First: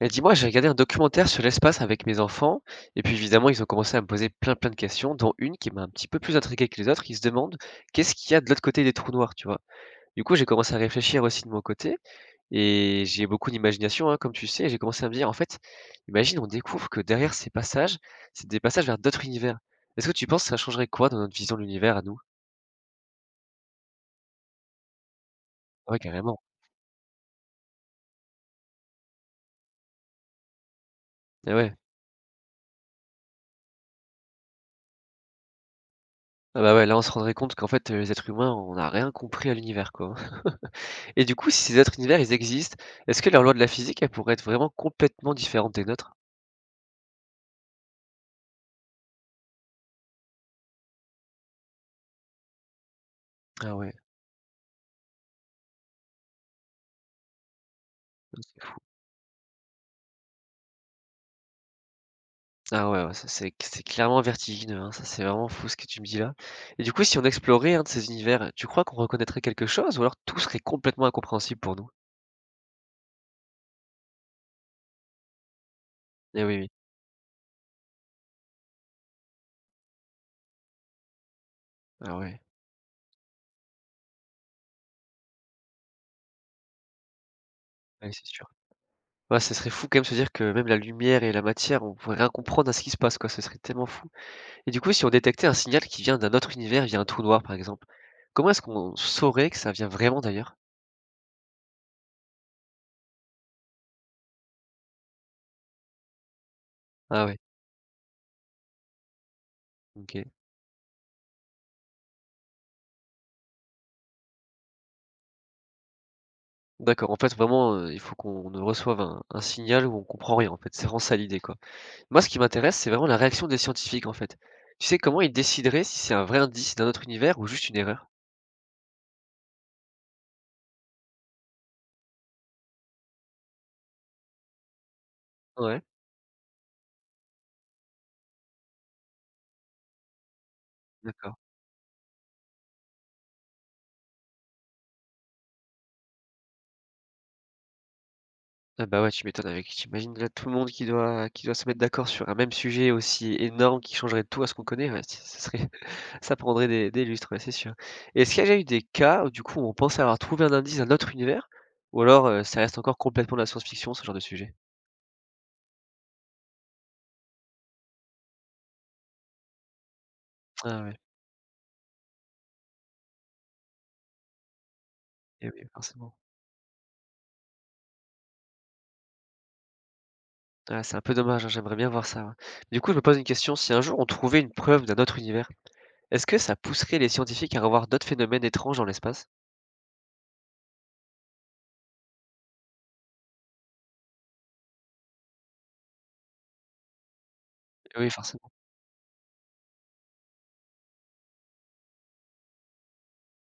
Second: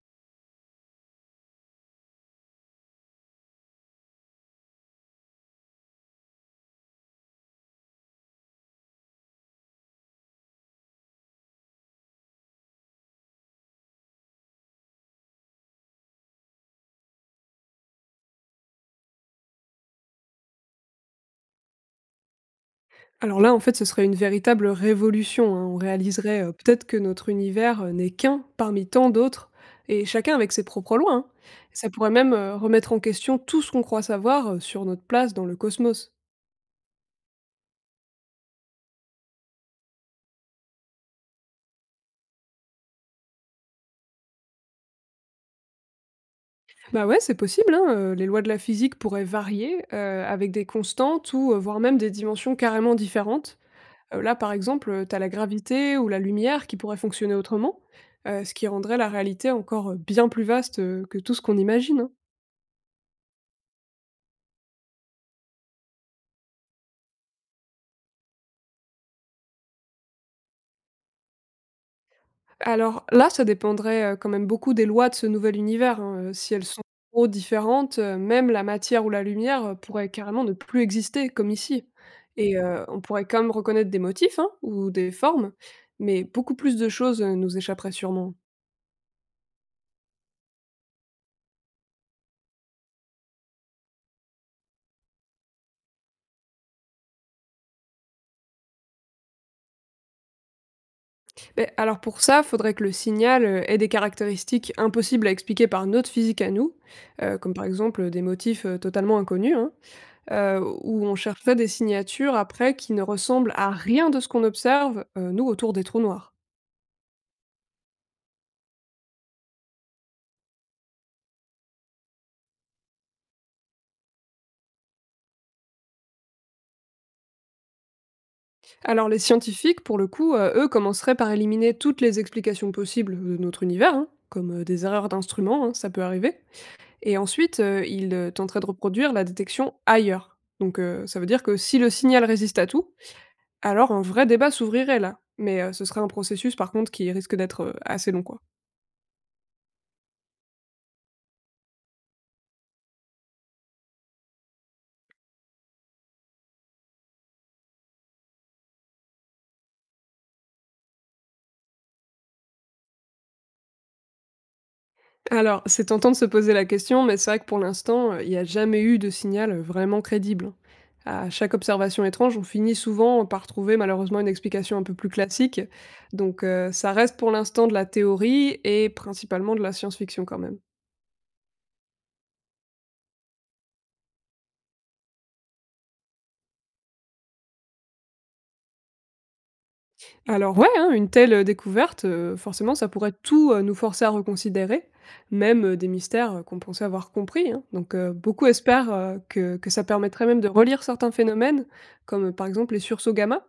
Et dis-moi, j'ai regardé un documentaire sur l'espace avec mes enfants, et puis évidemment, ils ont commencé à me poser plein de questions, dont une qui m'a un petit peu plus intrigué que les autres. Ils se demandent qu'est-ce qu'il y a de l'autre côté des trous noirs, tu vois? Du coup, j'ai commencé à réfléchir aussi de mon côté, et j'ai beaucoup d'imagination, hein, comme tu sais, et j'ai commencé à me dire, en fait, imagine, on découvre que derrière ces passages, c'est des passages vers d'autres univers. Est-ce que tu penses que ça changerait quoi dans notre vision de l'univers à nous? Alors là, en fait, ce serait une véritable révolution, hein. On Ah ouais, carrément. réaliserait, peut-être que notre univers, n'est qu'un parmi tant d'autres et chacun avec ses propres lois, hein. Ah ouais. Ça pourrait même, remettre en question tout ce qu'on croit savoir, sur notre place dans le cosmos. Ah bah ouais, là, on se rendrait compte qu'en fait, les êtres humains, on n'a rien compris à l'univers, quoi, hein. Et du coup, si ces autres univers, ils existent, est-ce que leurs lois de la physique, elles pourraient être vraiment complètement différentes des nôtres? Bah, ouais, c'est possible, hein, les lois de la physique pourraient varier, avec des constantes ou, voire même des dimensions carrément différentes. Ah ouais, Là, par exemple, tu la gravité ou la lumière qui pourraient fonctionner autrement, ah, ce c'est qui fou. rendrait la réalité encore, bien plus vaste, que tout ce qu'on imagine, hein. Ah ouais, ouais, ça c'est clairement vertigineux, hein, ça c'est vraiment fou ce que tu me dis là. Et du coup, si on explorait un de ces univers, tu crois qu'on reconnaîtrait quelque chose ou alors tout serait complètement incompréhensible pour nous? Alors là, ça dépendrait, quand même beaucoup des lois de ce nouvel univers, hein, Eh si oui, elles oui. sont trop différentes, même la matière ou la lumière, pourrait carrément ne plus exister comme ici Ah ouais, et on pourrait quand même reconnaître des motifs, hein, ou des formes, mais beaucoup plus de choses, nous échapperaient ouais, c'est sûrement. sûr. Ouais, ce serait fou quand même se dire que même la lumière et la matière, on pourrait rien comprendre à ce qui se passe, quoi, ce serait tellement fou. Et du coup, si on détectait un signal qui vient d'un autre univers via un trou noir, par exemple, comment est-ce qu'on saurait que ça vient vraiment d'ailleurs? Beh, alors pour ça, faudrait que le signal, ait des caractéristiques impossibles à expliquer par notre physique à nous, Ah ouais, comme par exemple, des motifs, totalement inconnus, hein. OK. Où on cherchait des signatures après qui ne ressemblent à rien de ce qu'on observe, nous, autour des trous noirs. D'accord, en fait, vraiment, il faut qu'on ne reçoive un signal où on comprend rien, en fait. C'est vraiment ça l'idée, quoi. Moi, ce qui m'intéresse, c'est vraiment la réaction des scientifiques, en fait. Tu sais, comment ils décideraient si c'est un vrai indice d'un autre univers ou juste une erreur? Alors les scientifiques, pour le coup, eux, commenceraient par éliminer toutes les explications possibles de notre univers, hein, comme des erreurs d'instruments, hein, Ouais, ça peut arriver et ensuite, ils tenteraient de reproduire la détection ailleurs. Donc, ça veut d'accord. dire que si le signal résiste à tout, alors un vrai débat s'ouvrirait là, mais, ce serait un processus par contre qui risque d'être, assez long, quoi. Ah bah, ouais, tu m'étonnes avec tu imagines là tout le monde qui doit se mettre d'accord sur un même sujet aussi énorme qui changerait tout à ce qu'on connaît, ouais, ce serait ça prendrait des lustres, ouais, c'est sûr. Et est-ce qu'il y a déjà eu des cas où, du coup, on pensait avoir trouvé un indice d'un autre univers? Ou alors, ça reste encore complètement de la science-fiction, ce genre de sujet? Alors, c'est tentant de se poser la question, mais c'est vrai que pour l'instant, il n'y a jamais eu de signal, vraiment crédible, hein. Ah ouais, À chaque observation étrange, on finit souvent par trouver malheureusement une explication un peu plus eh classique. oui, forcément. Donc, ça reste pour l'instant de la théorie et principalement de la science-fiction quand même. Ah, c'est un peu dommage, hein, j'aimerais bien voir ça, ouais. Du coup, je me pose une question, si un jour on trouvait une preuve d'un autre univers, est-ce que ça pousserait les scientifiques à revoir d'autres phénomènes étranges dans l'espace? Alors ouais, hein, une telle découverte, forcément ça pourrait tout, nous forcer à reconsidérer, même, des mystères, qu'on pensait avoir compris, hein. Donc, Oui, beaucoup forcément. espèrent, que ça permettrait même de relire certains phénomènes, comme, par exemple les sursauts gamma,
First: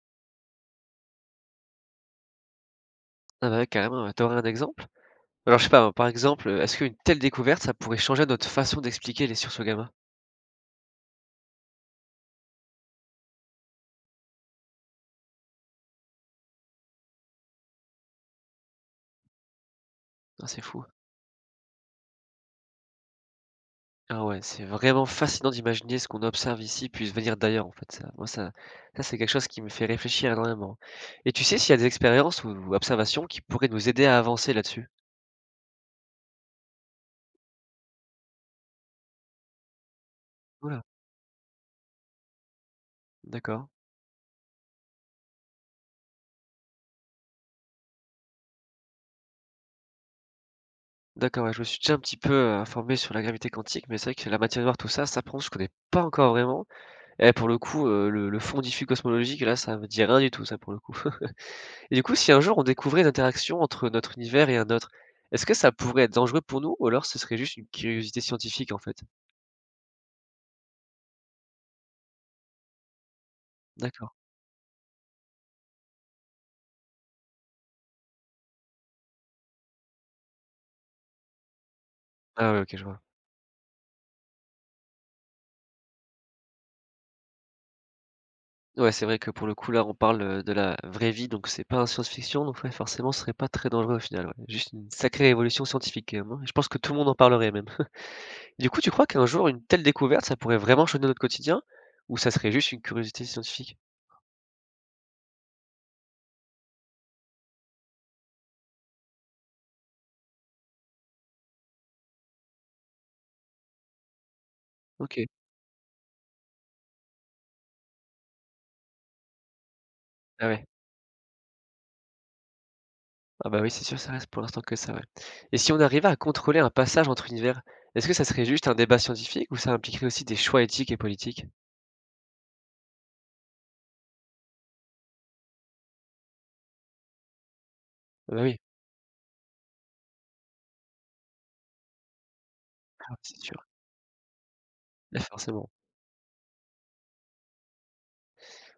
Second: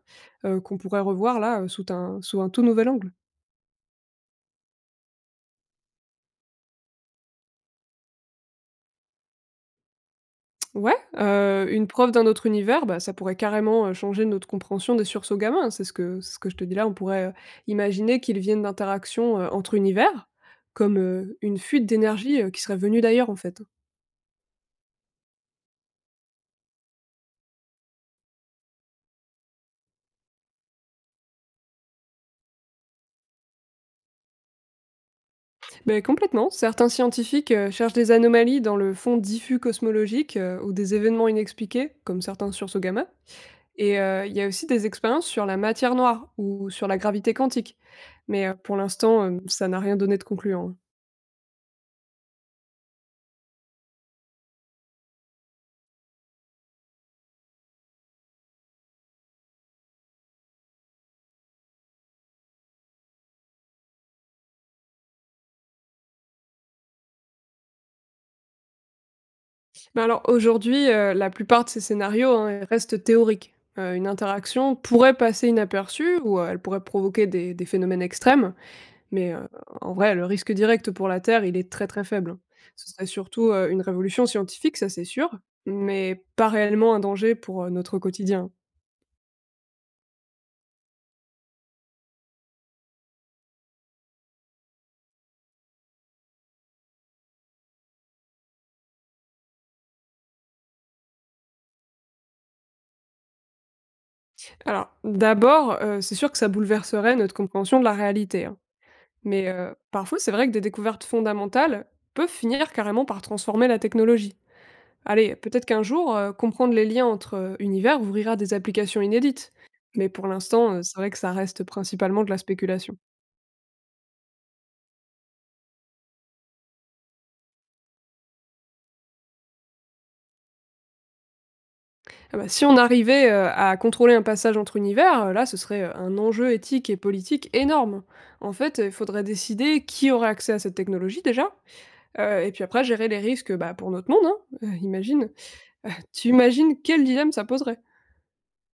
qu'on pourrait revoir là, sout un sous un tout nouvel angle. Ah bah, ouais, carrément, ouais. Tu un exemple? Alors, je sais pas, hein, par exemple, est-ce qu'une telle découverte, ça pourrait changer notre façon d'expliquer les sources gamma? Ouais, une preuve d'un autre univers, bah, ça pourrait carrément, changer notre compréhension des sursauts gamma, hein. C'est ce que je te dis là. On pourrait, imaginer qu'ils viennent d'interactions, entre univers, Ah, c'est fou. comme, une fuite d'énergie, qui serait venue d'ailleurs, en fait, hein. Ah ouais, c'est vraiment fascinant d'imaginer ce qu'on observe ici puisse venir d'ailleurs, en fait, ça. Moi, ça, c'est quelque chose qui me fait réfléchir énormément. Et tu sais s'il y a des expériences ou observations qui pourraient nous aider à avancer là-dessus? Ben complètement. Certains scientifiques cherchent des anomalies dans le fond diffus cosmologique ou Ouh des événements inexpliqués, comme certains sursauts gamma. d'accord. Et il y a aussi des expériences sur la matière noire ou sur la gravité quantique. Mais pour l'instant, ça n'a rien donné de concluant, hein. D'accord, ouais, je me suis déjà un petit peu, informé sur la gravité quantique, mais c'est vrai que la matière noire, tout ça, ça par contre, je connais pas encore vraiment et pour le coup, le fond diffus cosmologique, là, ça me dit rien du tout, ça, pour le coup et du coup, si un jour on découvrait une interaction entre notre univers et un autre, est-ce que ça pourrait être dangereux pour nous ou alors ce serait juste une curiosité scientifique, en fait? Ben alors aujourd'hui, la plupart de ces scénarios, restent théoriques. Une D'accord. interaction pourrait passer inaperçue ou elle pourrait provoquer des phénomènes extrêmes. Mais, en vrai, le risque direct pour la Terre, il est très, très faible. Ah ouais, OK, je Ce vois. serait surtout, une révolution scientifique, ça c'est sûr, mais pas réellement un danger pour, notre quotidien. Ouais, c'est vrai que pour le coup, là, on parle, de la vraie vie, donc c'est pas un science-fiction, donc ouais, forcément, ce serait pas très dangereux au final, ouais. Juste une sacrée évolution scientifique quand même, hein? Je pense que tout le monde en parlerait même. Du coup, tu crois qu'un jour, une telle découverte, ça pourrait vraiment changer notre quotidien? Ou ça serait juste une curiosité scientifique? Alors, d'abord, c'est sûr que ça bouleverserait notre compréhension de la réalité, hein. Mais, parfois, c'est vrai que des découvertes fondamentales peuvent finir carrément par transformer la technologie. OK. Allez, peut-être qu'un jour, comprendre les liens entre, univers ouvrira des applications inédites. Mais pour Ah ouais. l'instant, c'est vrai que ça reste principalement de la spéculation. Ah bah oui, c'est sûr, ça reste pour l'instant que ça, ouais. Et si on arrivait à contrôler un passage entre univers, est-ce que ça serait juste un débat scientifique ou ça impliquerait aussi des choix éthiques et politiques? Ah bah, si on arrivait, à contrôler un passage entre univers, là, ce serait, un enjeu éthique et politique énorme. Ah bah En oui, fait, il faudrait décider qui aurait accès à cette technologie déjà, et puis après gérer ah, les c'est risques, sûr. bah, pour notre monde, hein, Là, imagine, forcément. Tu imagines quel dilemme ça poserait?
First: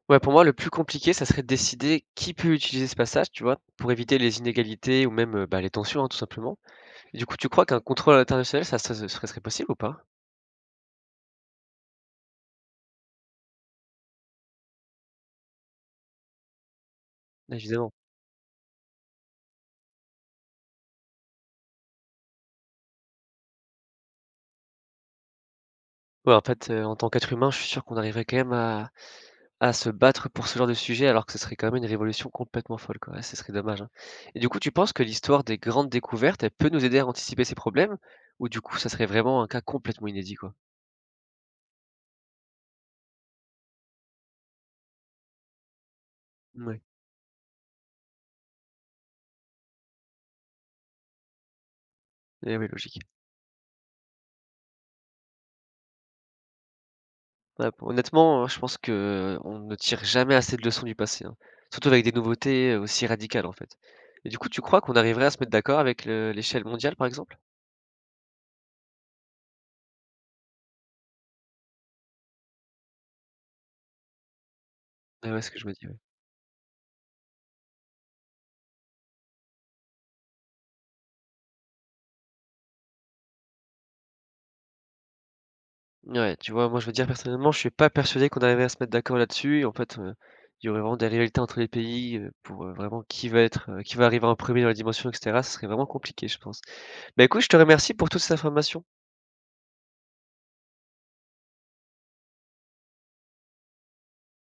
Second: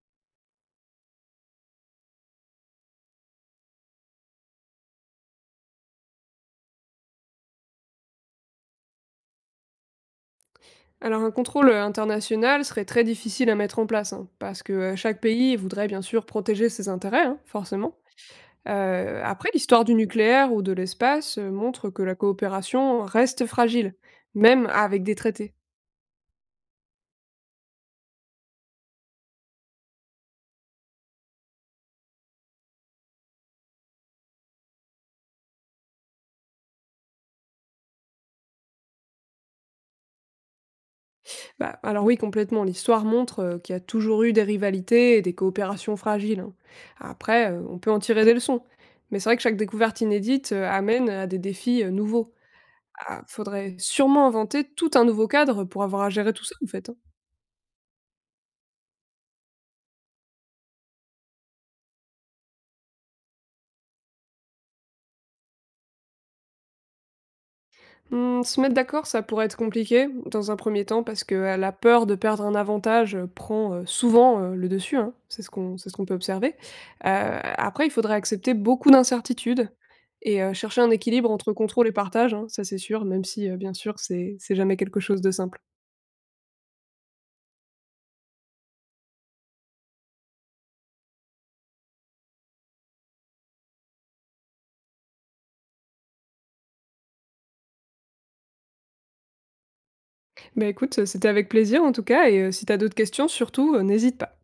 Ouais, pour moi, le plus compliqué, ça serait de décider qui peut utiliser ce passage, tu vois, pour éviter les inégalités ou même, bah, les tensions, hein, tout simplement. Et du coup, tu crois qu'un contrôle international, ça ce serait possible ou pas? Alors un contrôle, international serait très difficile à mettre en place, hein, parce que, chaque pays voudrait bien sûr protéger ses intérêts, hein, Évidemment. forcément. Après l'histoire du nucléaire ou de l'espace, montre que la coopération reste fragile, même avec des traités. Ouais, en fait, en tant qu'être humain, je suis sûr qu'on arriverait quand même à se battre pour ce genre de sujet, alors que ce serait quand même une révolution complètement folle, quoi. Ouais, ce serait dommage, hein. Et du coup, tu penses que l'histoire des grandes découvertes, elle peut nous aider à anticiper ces problèmes? Ou du coup, ça serait vraiment un cas complètement inédit, quoi? Bah, alors oui, complètement. L'histoire montre qu'il y a toujours eu des rivalités et des coopérations fragiles, hein. Mouais. Après, on peut en tirer des leçons. Mais c'est vrai que chaque découverte inédite, amène à des défis nouveaux. Eh oui, logique. Ah, faudrait sûrement inventer tout un nouveau cadre pour avoir à gérer tout ça, en fait, hein. Ouais, p honnêtement, je pense que on ne tire jamais assez de leçons du passé, hein. Surtout avec des nouveautés, aussi radicales, en fait. Et du coup, tu crois qu'on arriverait à se mettre d'accord avec le l'échelle mondiale, par exemple? Mmh, se mettre d'accord, ça pourrait être compliqué dans un premier temps parce que, la peur de perdre un avantage, prend, souvent, le dessus, hein. Ouais, ouais, C'est c'est ce ce que je me qu'on dis, c'est ce ouais. qu'on peut observer. Heu, Après il faudrait accepter beaucoup d'incertitudes et chercher un équilibre entre contrôle et partage, hein, ça c'est sûr, même si, bien sûr c'est jamais quelque chose de simple. Ouais, tu vois, moi, je veux dire, personnellement, je suis pas persuadé qu'on arriverait à se mettre d'accord là-dessus et en fait, il y aurait vraiment des rivalités entre les pays, pour, vraiment qui va être, qui va arriver en premier dans la dimension et cetera, ce serait vraiment compliqué, je pense. Bah, écoute, je te remercie pour toutes ces informations. Bah, écoute, c'était avec plaisir en tout cas et si t'as d'autres questions surtout, n'hésite pas.